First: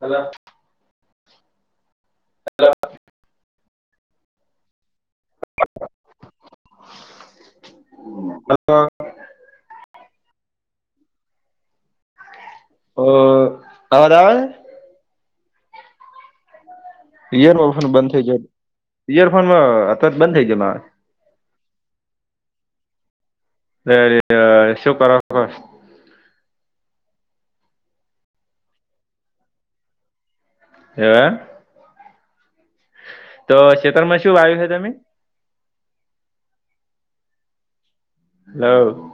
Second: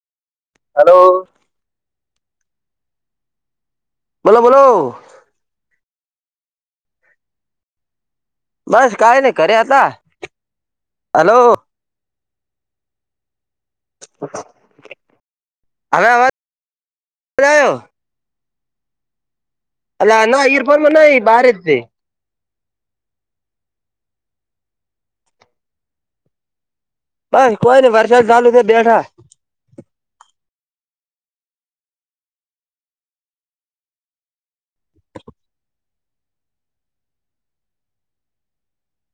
હલા hello બોલો બોલો. [unintelligible] બસ કઈ નહી ઘરે હતા, હલો. ઓ અવાજ આવે હે? આવે અવાજ? ઈયરો આવ્યો ફોન બંધ થઈ જાય. ઈયરફોનમાં હતો જ અલા બંધ નો થઈ ગયો ઈયર મારો ફોનમાં નહીં બારે જ છે. એ શું કરો? બસ કોઈ ની વરસાદ ચાલુ થે બેઠા એવ તો શેતારમાં શું વાયુ છે તમે હલોવ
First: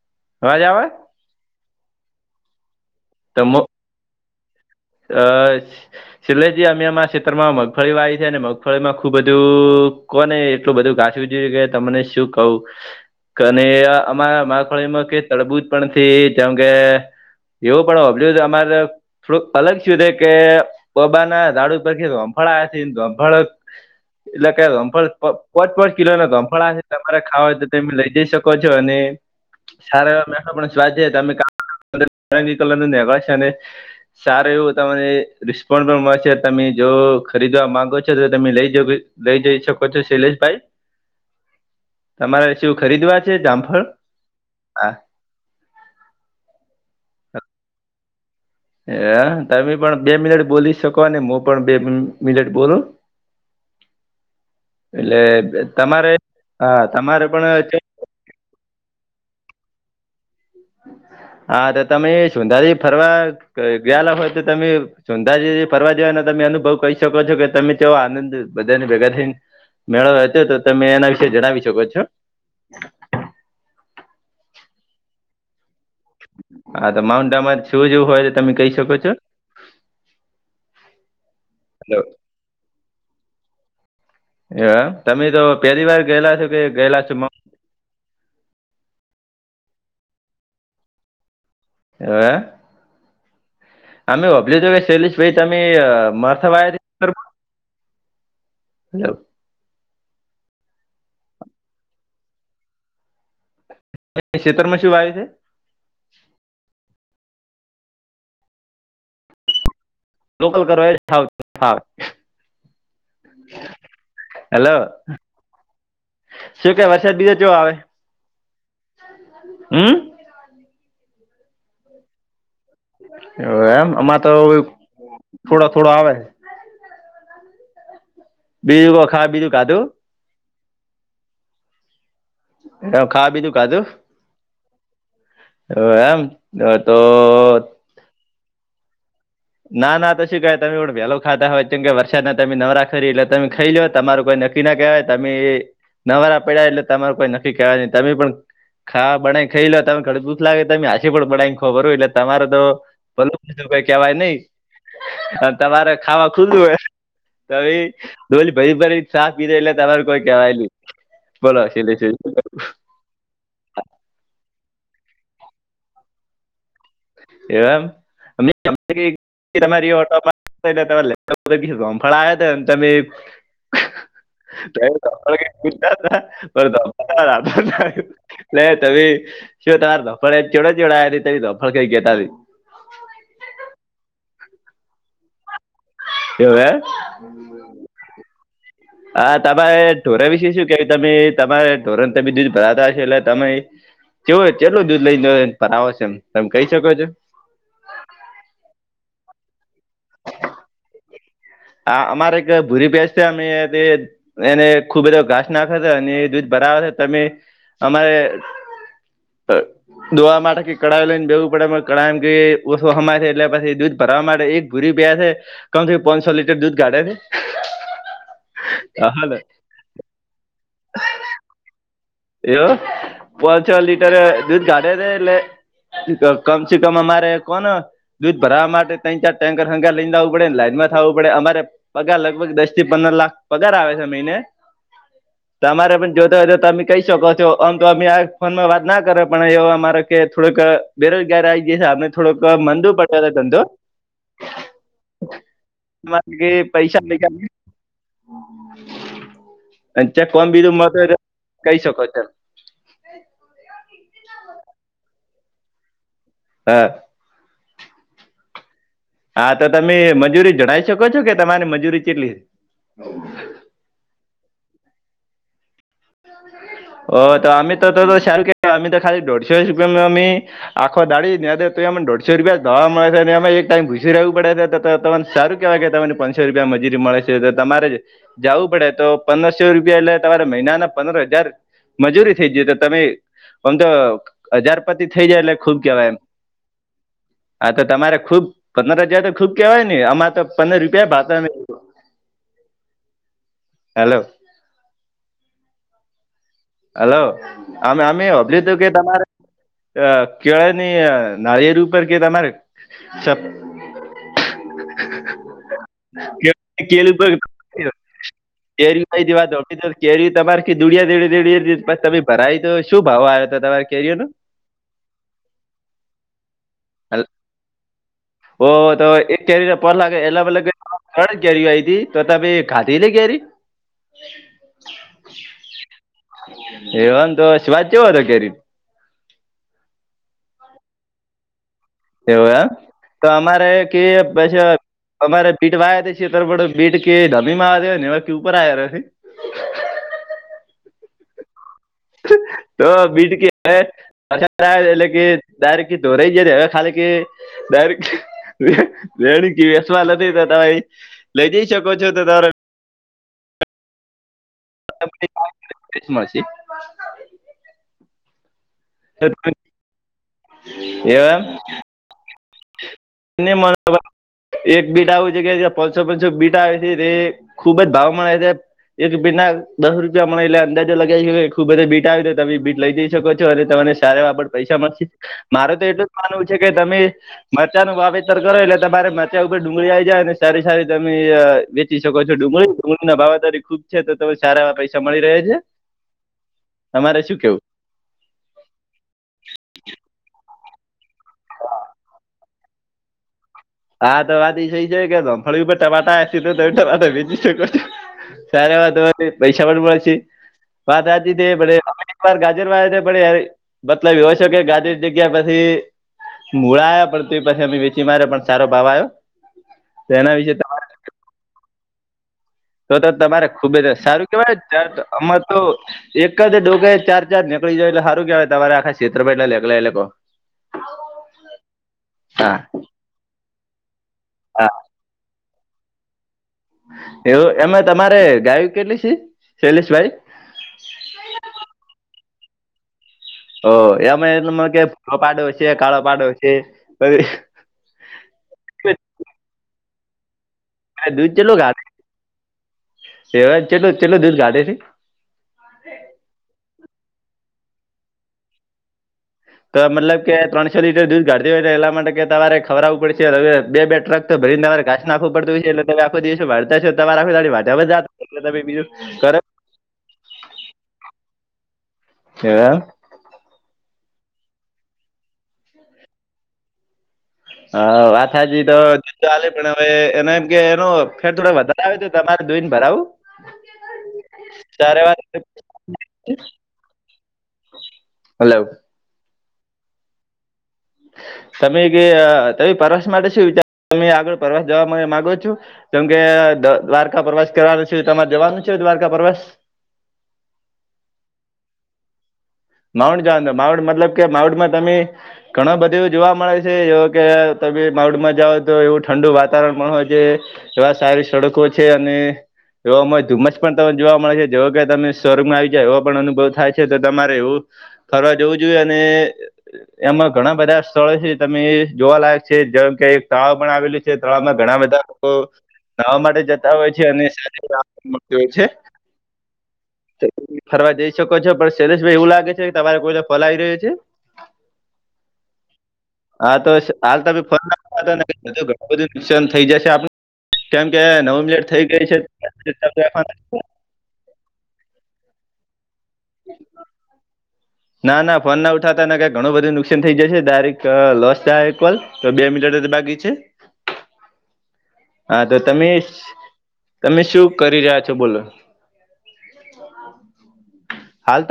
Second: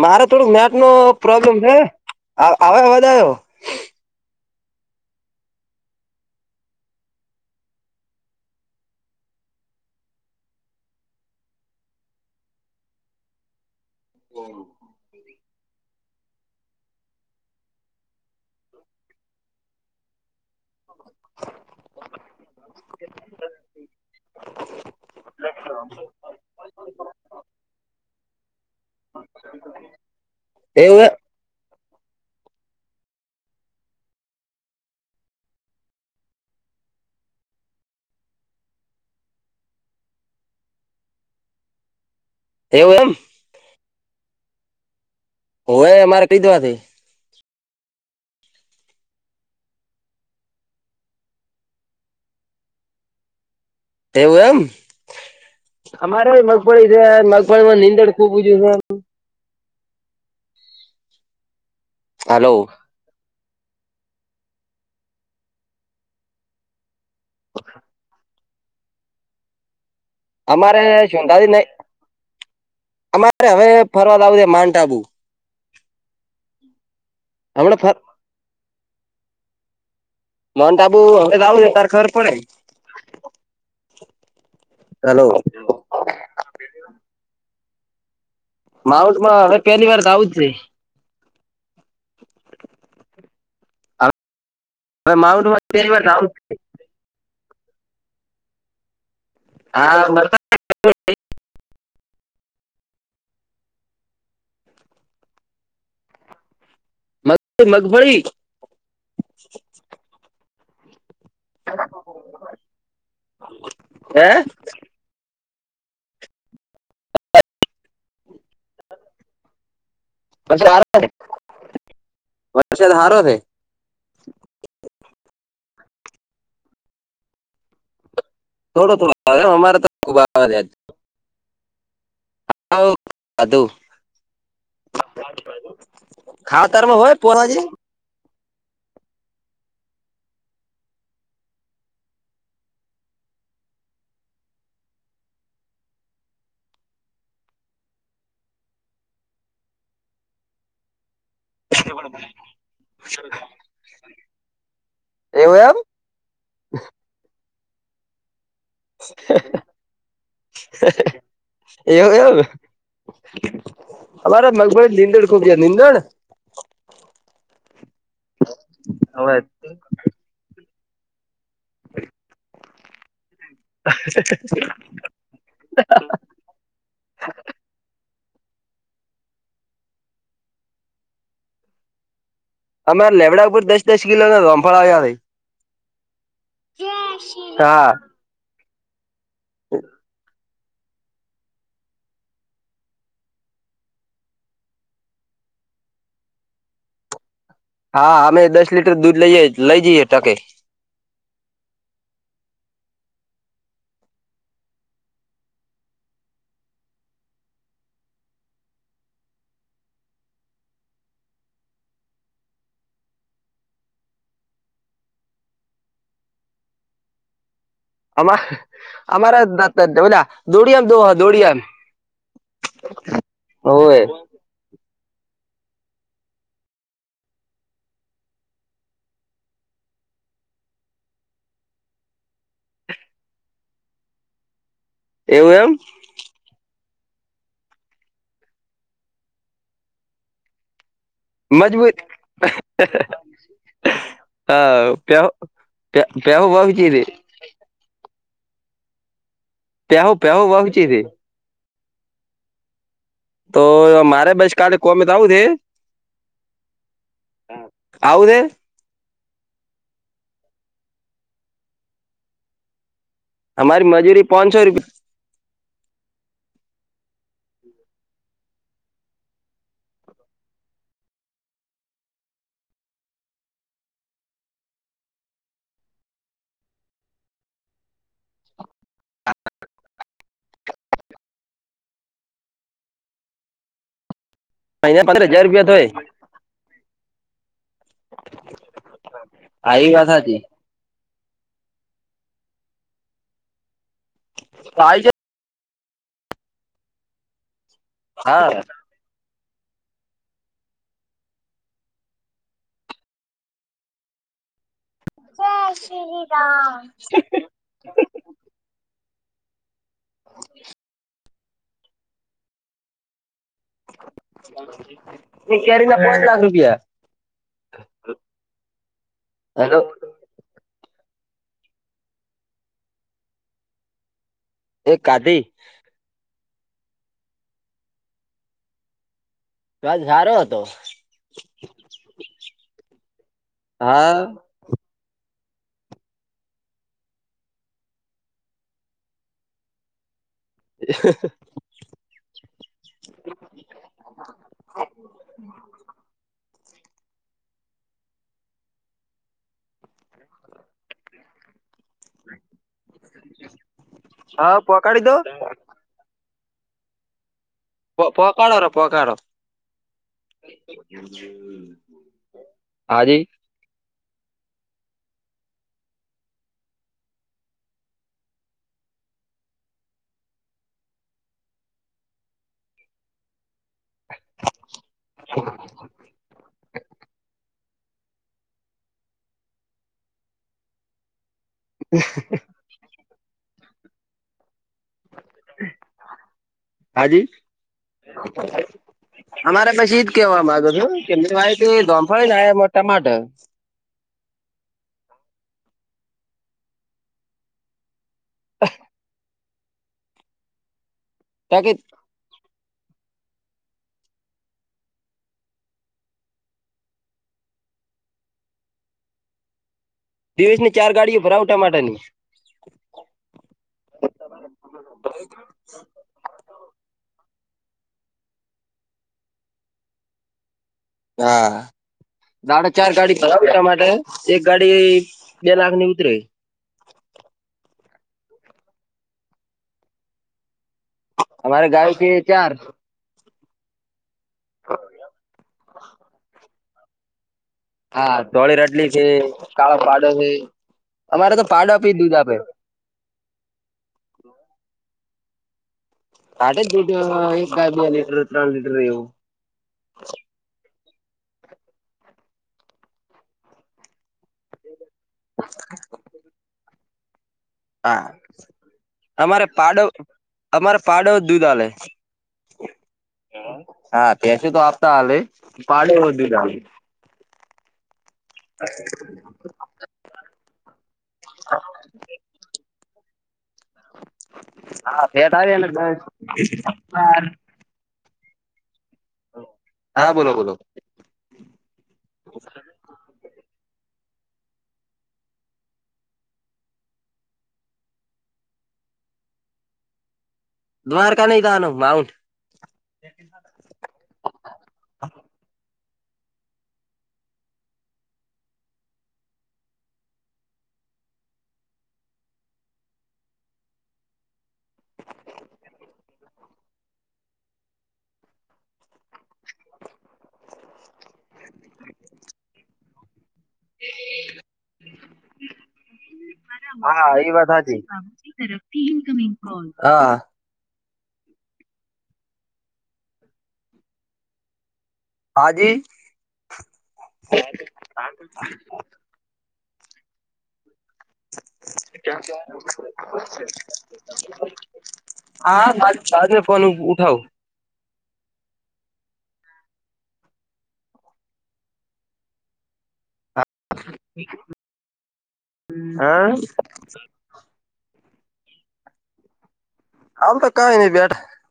મારે થોડુંક અવાજ નેટ આવે નો પ્રોબ્લેમ છે આવ આવે અવાજ આવ્યો મ અ છેલ્લે જી અમે અમા ક્ષેત્રમાં મગફળી વાવી છે ને મગફળી માં ખુબ બધું કોને એટલું બધું ગાઠવું જોઈ કે તમને શું કહું કનેય અમારા માખડીમાં કે તડબૂજ પણ થી જેમ કે એવું પણ હોભળ્યું અમારે થોડુંક અલગ શું રે કે પોબા ના દાડુ પર હંફાળા ધફાળ એટલે કે લમપળ પચ પચ કિલોને ધમફળ છે તમારે ખાવા હોય તો તમે લઈ જઈ શ કો છો અને સારા એવા મે પણ સ્વાદ એવું છે તમે કા [unintelligible] અને સારું એવું તમને રિસ્પોન્સ પણ મળશે તમે જો ખરીદવા માંગો છો તો તમે લઈ જ લઈ જઈ શકો છો શૈલેષભાઈ તમારે શવું એવું એમ ખરીદવા છે જામંફળ હા હવે મારે કીધવાથી હ તમે પણ બે મિનટ બોલી શકો ને મુ પણ બે મિનટ બોલું [unintelligible] એવું એમ એટલે તમારે અમારે હા મગફળી છે તમારે પણ મગફળીમાં નીંદર [unintelligible] હા તો તમે હલો સુંઘારી ફરવા ગ ગયાલા હોય તો તમે સોંધા ફરવા જવાને તમે અનુભવ કહી શકો છો કે તમે ચો આનંદ બધાને ભેગા થઈ મેળવ તો અમારે તમે એના વિશે સોંધાથી જણાવી શકો છો. અરે હવે ફરવા જાવ છે માઉન્ટ આબુ હા તો માઉન્ટ આમા હમણાં શું ફર જેવું હોય તો તમે કહી શકો છો. માઉન્ટ આબુ હવે જાવું તા ખબર પડે. એ હલો તમે તો પેલી વાર ગયેલા છો કે ગયેલા છો મ માઉટમાં હવે પેલી વાર તો જાવું જ છે. હ અમે હોભલી છે કે હવે સૈલીશ ભાઈ તમે માઉન્ટમાં પહેલી વાર રાઉન્ડ મરથા વાયા છે. [unintelligible] હા [unintelligible] શેરમાં શવા આવે છે મગફી મગફળી લોકલ કર છે થાવ થાવ હે હેલો શું કે વરસાદ બીજા જો આવે હમ પછ આ ને હ એમ આમાં તો થોડા થોડા આવે બીજું થોડો કો તો ખા બીજું વા અમારે ખાધું તો ખબ એ ખા બીધું કાધું હ એમ તો ખાતરમાં હોય પોલાજી ના નાી કઈ તમેડે વહેલો ખાતા હોય કેમ કે વરસાદને તમે નવરા ખરી એટલે તમે ખાઈ લ લો હો તમારું કોઈ નક્ નકી ના કહેવાય તમે એ નવારા પડ્યા એટલે તમારું કોઈ નક્કી કેહેવાય નહી તમે પણ ખા બના ખાઈ લો તમે ઘડ દૂસ લાગે તમે આાી પણ બનાઈ ખબર હોય એટલે તમારે તો ભલ કેવાય નહી એવું એમ તમારે ખાવા ખુધું હ તો ભ ડોલી ભરી ભરી સાફ પીધે એટલે તમાર કોઈ કેવાય ન બોલોલે એવું એમ અમારે મગભળી નીંદડ ખૂબ છેયા નીંદણ હવે એમ અમફળયા હતા તમે રા ન તમે શું તમારે ધફડ ચોડો ચવડાયા તમે ધફડ કઈ કેતા અમારે લેવડા ઉપર દસ દસ કિલો ના રમફળ આવ્યા તાઈ કેવય હા આ તમારે ઢોર વિશે શું કેવાય તમે તમારે ઢોરણને બીજું જ ભરાતા હશે એટલે તમે કેવો કેટલું દૂધ લઈને પર આવ છે એમ તમે કહી શકો છો હા અમે દસ લીટર દૂધ લઈએ લઈ જઈએ ટકે અમારે એક ભૂરી બેસ્યા અમે તે એને ખુબ બધો ઘાસ નાખે છે અને એ દૂધ બરાવેર છે તમે અમારે હ દોવા માટે કે કળાઈ લઈને ભેગું પડે કળામ કે ઓછો સમાય છે એટલે પછી દૂધ ભરવા માટે એક ભુરી પયા થ કમસે કમ પાંચસો લીટર દૂધ કાઢેે અમા અમારે દ દોડીિયામ દોડીિયામ એયો પાંચ છ લીટર દૂધ કાઢે છે એટલે કમ સ કમ અમારે કોન દૂધ ભરવા માટે ત્રણ ચાર ટેન્કર હંગાર લઈને આવું પડેને લાઈન માં થવું પડે અરે પગાર લગભગ દસ થી પંદર લાખ પગાર આવે છે મહિને એવું એમ તમારે પણ જોતો હોય તો તમે કહી શકો છો આમ તો અમે આ ફોનમાં વાત ના કરે પણ એ અમારે કે થોડુંક બેરોજગાર આ છે મજબૂત આપને થોડોક મંદો પડ્યો ધંધો હા પ પ પહેવો કે બુ છે પૈસા લઈ અને પેહુ ચ પેહુ કોમ બીધું વહુચી મતો થી કહી શકો ત તો મારે બસ કાલે કોમે તો આવું છે હા હા ખાઉદે હા તો તમે મજૂરી જણાવ શકો છો કે તમારી મજૂરી કેટલી અમારી મજૂરી પાંચસો રૂપિયા હ તો આ તો શ કે તો ખાલી દોઢશ રૂપિયા આખો દાળી ને તો એમને દોઢસો રૂપિયા જ દવા મળે છે ને એમાં એક ટાઈમ ઘુસી રહેવું પડે ને તને સારું કેવાય કે તમને પાંસો રૂપિયા મજૂરી મળે છે તો તમારે જાવું પડે તો પંદરસો રૂપિયા એટલે તમારે મહિનાના પંદર હજાર મજૂરી થઈ જઈ તો તમે અમ તો મહિને હજારપતિ થઇ પંદર જાય હજાર એટલે રૂપિયા ખુબ થય કેવાય એમ. આા તો તમારે ખુબ પંદર હજારે ખુબ હા કેવાય એ ને અ વાત અમાર સાચી તો પંદર રૂપિયા [unintelligible] હેલો [unintelligible] હલો અમે હા [unintelligible] તમારે કેળાની નાળિયેર ઉપર કે તમારે [inaudible] [unintelligible] કેરી તમારે ક [unintelligible] તમે ભરાય દો તો શું ભાવ આવે એક કેરી ના પાંચ લાખ રૂપિયા. ઓ તો એક કેરીના હેલો [unintelligible] [unintelligible] ત્રણ જ કેરી આય હતી તો તમે ખાધીતી કેરી એ ખાધી [unintelligible] સ્વાદ ચેવો હતો કેરીનો સ્વાદ હારો હતો. એવું એમ તો અમારે કે હા [unintelligible] અમારે [unintelligible] [inaudible] [unintelligible] [unintelligible] [unintelligible] લઈ જઈ શકો છો તો તારો હા [unintelligible] [unintelligible] [unintelligible] [unintelligible] [unintelligible] [unintelligible] તે ખુબ જ ભાવ મળે છે [unintelligible] [unintelligible] પૈસા મળશે મારે તો એટલું જ માનવું છે કે તમે [unintelligible] [unintelligible] [unintelligible] મળી રહે છે તમારે હાજી શું કેવું [inaudible] [unintelligible] [unintelligible] બાકી [unintelligible] [unintelligible] [unintelligible] તો એના વિશે [unintelligible] તો તો તમારે ખુબ જ સારું કેવાય [unintelligible] [unintelligible] હા [unintelligible] હા [unintelligible] એવું એમે તમારે ગાય કેટલી છે શૈલેષભાઈ અમારે ગાય છે ચાર [unintelligible] [unintelligible] છે કાળો પાડો છે અમારે તો પાડો ભી દૂધ આપે. એવા ચેલો ચેલો દિવસ [unintelligible] આ એક ગાય બે લીટર ત્રણ લીટર એવું. તો મતલબ કે ત્રણસો લીટર દૂધ ગાઢતી હોય ને એટલા માટે કે તમારે ખવડાવું પડે હવે બે ટ્રક તો ભરીને તમારે ગા નાખું પડતુંય છે એટલેમે આખ દિવસો ભતા છો તમારે આખલે તમે બીજું ખર પાડવ અમારે પાડો દૂધ આલે. હા. હા ભેંસ તો આપતા હાલે પાડો દૂધ હાલે. હા વાત હાચીતો જીતોલે પણે એને એમ કે એનો ફેર થોડક વધારે આવે તમારે જોઈને ભરાવું? સારે હા ફેટ વાત આવે [unintelligible] હલો. હા બોલો બોલો. તમે ભી તય પ્રવાસ માટે શું વિચાર તમે આગળ પ્રવાસ જવા માટે માગો છો? જેમ કે દ્વારકા પ્રવાસ કરવાનું છે, તમારે જવાનું છે દ્વારકા પ્રવાસ? દ્વારકા નહી જવાનું માઉન્ટ. માઉન્ટ જાવાનુ માઉન્ટ મતલબ કે માઉન્ટ માં તમે ઘણા બધું એવું જોવા મળે છે એવ કે તમે માઉન્ટ માં જાઓ તો એવું ઠંડુ વાતાવરણ પણ હોય છે એવા સારી સડકો છે અને એવામાં ધુમ્મસ પણ તમને જોવા મળે છે. જેવો કે તમે શરમાઇ જાય એવો પણ અનુભવ થાય છે. તો તમારે એવું ફરવા જવું જુવે અને એમાં ઘણા બધા સ્થળો છે. તમે જોવાલાયક છે જેમ કે તળાવ પણ આવેલું છે, તળાવ માં ઘણા બધા લોકો નવા માટે જતા હોય છે, હા અને એ વાત હાચી [unintelligible] હોય છે. હા. ફરવા જઈ શકો છો, પણ શૈલેષભાઈ એવું લાગે છે કે તમારે કોઈ કોલ આવી રહ્યો છે? હાજી હા તો હાલ તો ફોન [inaudible] ઘણું બધું [inaudible] થઈ જશે આપ કેમ કે નવ મિનિટ થઈ ગઈ છે [inaudible] [unintelligible] ઉઠાવ [inaudible] ના ના ફોન ના ઉઠાતાને ક ઘણું બધું નુકસાન થઈ જાયશે દરેક લોસ થાયલ તો બે મીનીટ જ બાકી છે [unintelligible] હા તો તમે, હા તમે શું કરી રહ્યા છો બોલો? આમ તો કઈની બેઠા. હાલ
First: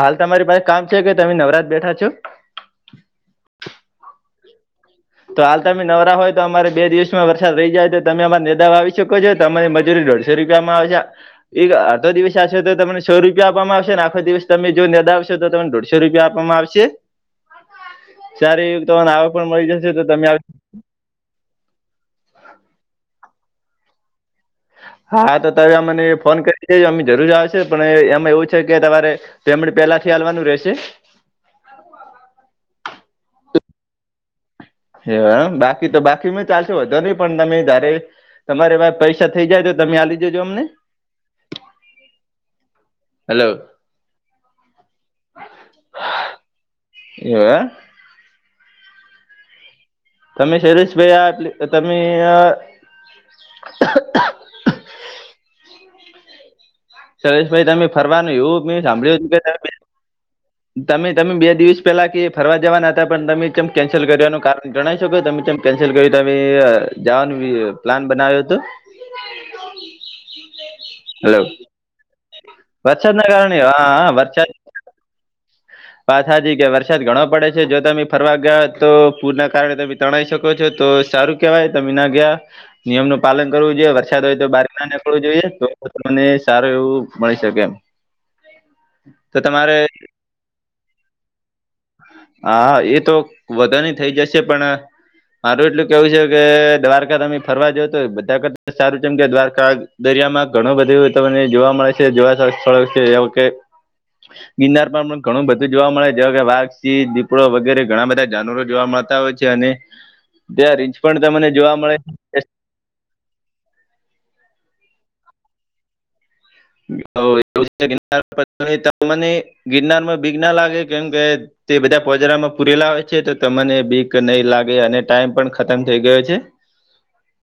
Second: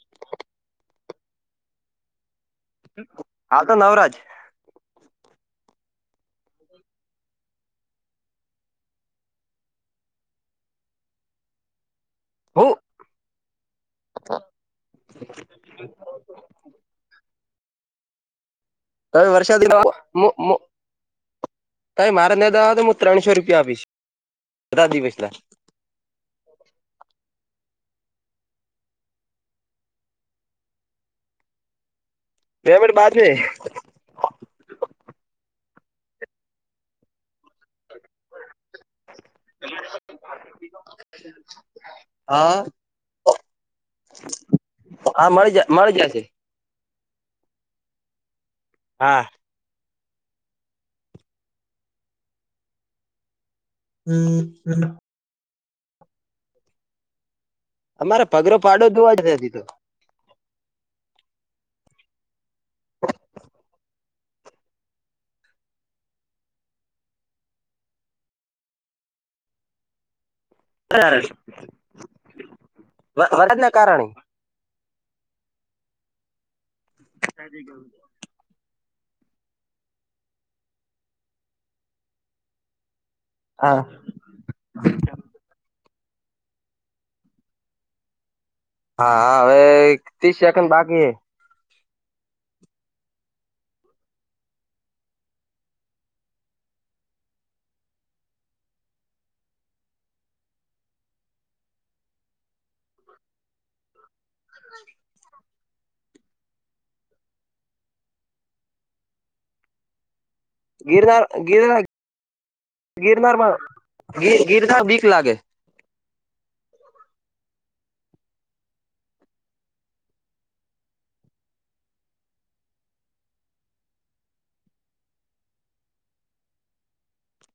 હાલ તમારી પાસે કામ છે કે તમે નવરાત બેઠા છો? હા તો નવરાજ. તો હાલ તમે નવરા હોય તો અમારે બે દિવસમાં વરસાદ રહી જાય તો તમે અમારે નિંદાવા આવી શકો છો તો અમારી મજૂરી રડ રૂપિયામાં આવે છે. એક આખો દિવસ આશે તો હું તમને સો રૂપિયા આપવામાં આવશે ને આખો દિવસ તમે જો નીદાવશો તો તમને દોઢસો રૂપિયા આપવામાં આવશે. સારી એવી તમને આવક પણ મળી જશે. તો તમે [unintelligible] ત્રાણશો રૂપિયા આપીશ. બધા હા દિવસના તો તમે અમને ફોન કરી છે અમે જરૂર આવશે પણ એમાં એવું છે કે તમારે તેમણે પેલાથી હાલવાનું રહેશે. તેવળ બારની. હમ બાકી તો બાકીમાં ચાલશે વધો નહી પણ તમે જારે તમારેમાં પૈસા થઇ જાય તો તમે આલી દેજો અમને. હા હેલો હા મળી જ મળી જશે. હે. હા. તમે શરીષ ભાઈ આ તમે હમ હમ શરેશભાઈ તમે અમારે ફરવાનું પગરો એવું મે પાડો ધોવા સાંભળ્યું હતું જ કે હતી તો તમે તમે બે દિવસ પેલા કે ફરવા જવાના હતા પણ તમેમ કેન્સલ કરનું કારણ ગણાવ શકો તમે જેમ કેન્સલ કરી ત જવાનું પ્લાન બનાવ્યો હતો [inaudible] હ વર્ષદ ન કારણેણીય કારણે હ વષદ પાથાજી કે વરસાદ ઘણો પડે છે જો તમે ફરવા ગયા તો પૂર ના કારણે તમે તણાઈ શકો છો તો સારું કેહેવાય તમે ના ગયા નિયમ નું પાલન કરવું હા જોએ વરદય તો બ નીકવું જોઈએ તો તમને સારું એવું મળી શકે એમ હા તો હવે તમારે ત્રીસ સેકન્ડ બાકી હ હા એ તો વધાની થઈ જશે પણ મારું એટલું કેવું છે કે દ્વારકા તમે ફરવા જા તો બધા સારું છેમ કે દ્વારકા દરિયામાં ઘણું બધું તમને જોવા મળે છે જોવા સ્થળ છે એ વ કે ગિન્નારરમાં ઘણું બધું જોવા મળે જેવા કે વાઘસીી દીપડો વગેરે ઘણા બધા જાનવરો જોવા મળતા હોય છે અને બે ર ઇંચ ગિરનાર પણ તમને જોવા ગિરનાર મળે ગિરનારમાં ગિરનાર વીક લાગે વુંર મને ગિરનારમાં બીગ ના લાગે કેમ કે તે બધા પોજારામાં પૂરેલા હોય છે તો તમને બીક નહીં લાગે અને ટાઈમ પણ ખતમ થઈ ગયો છે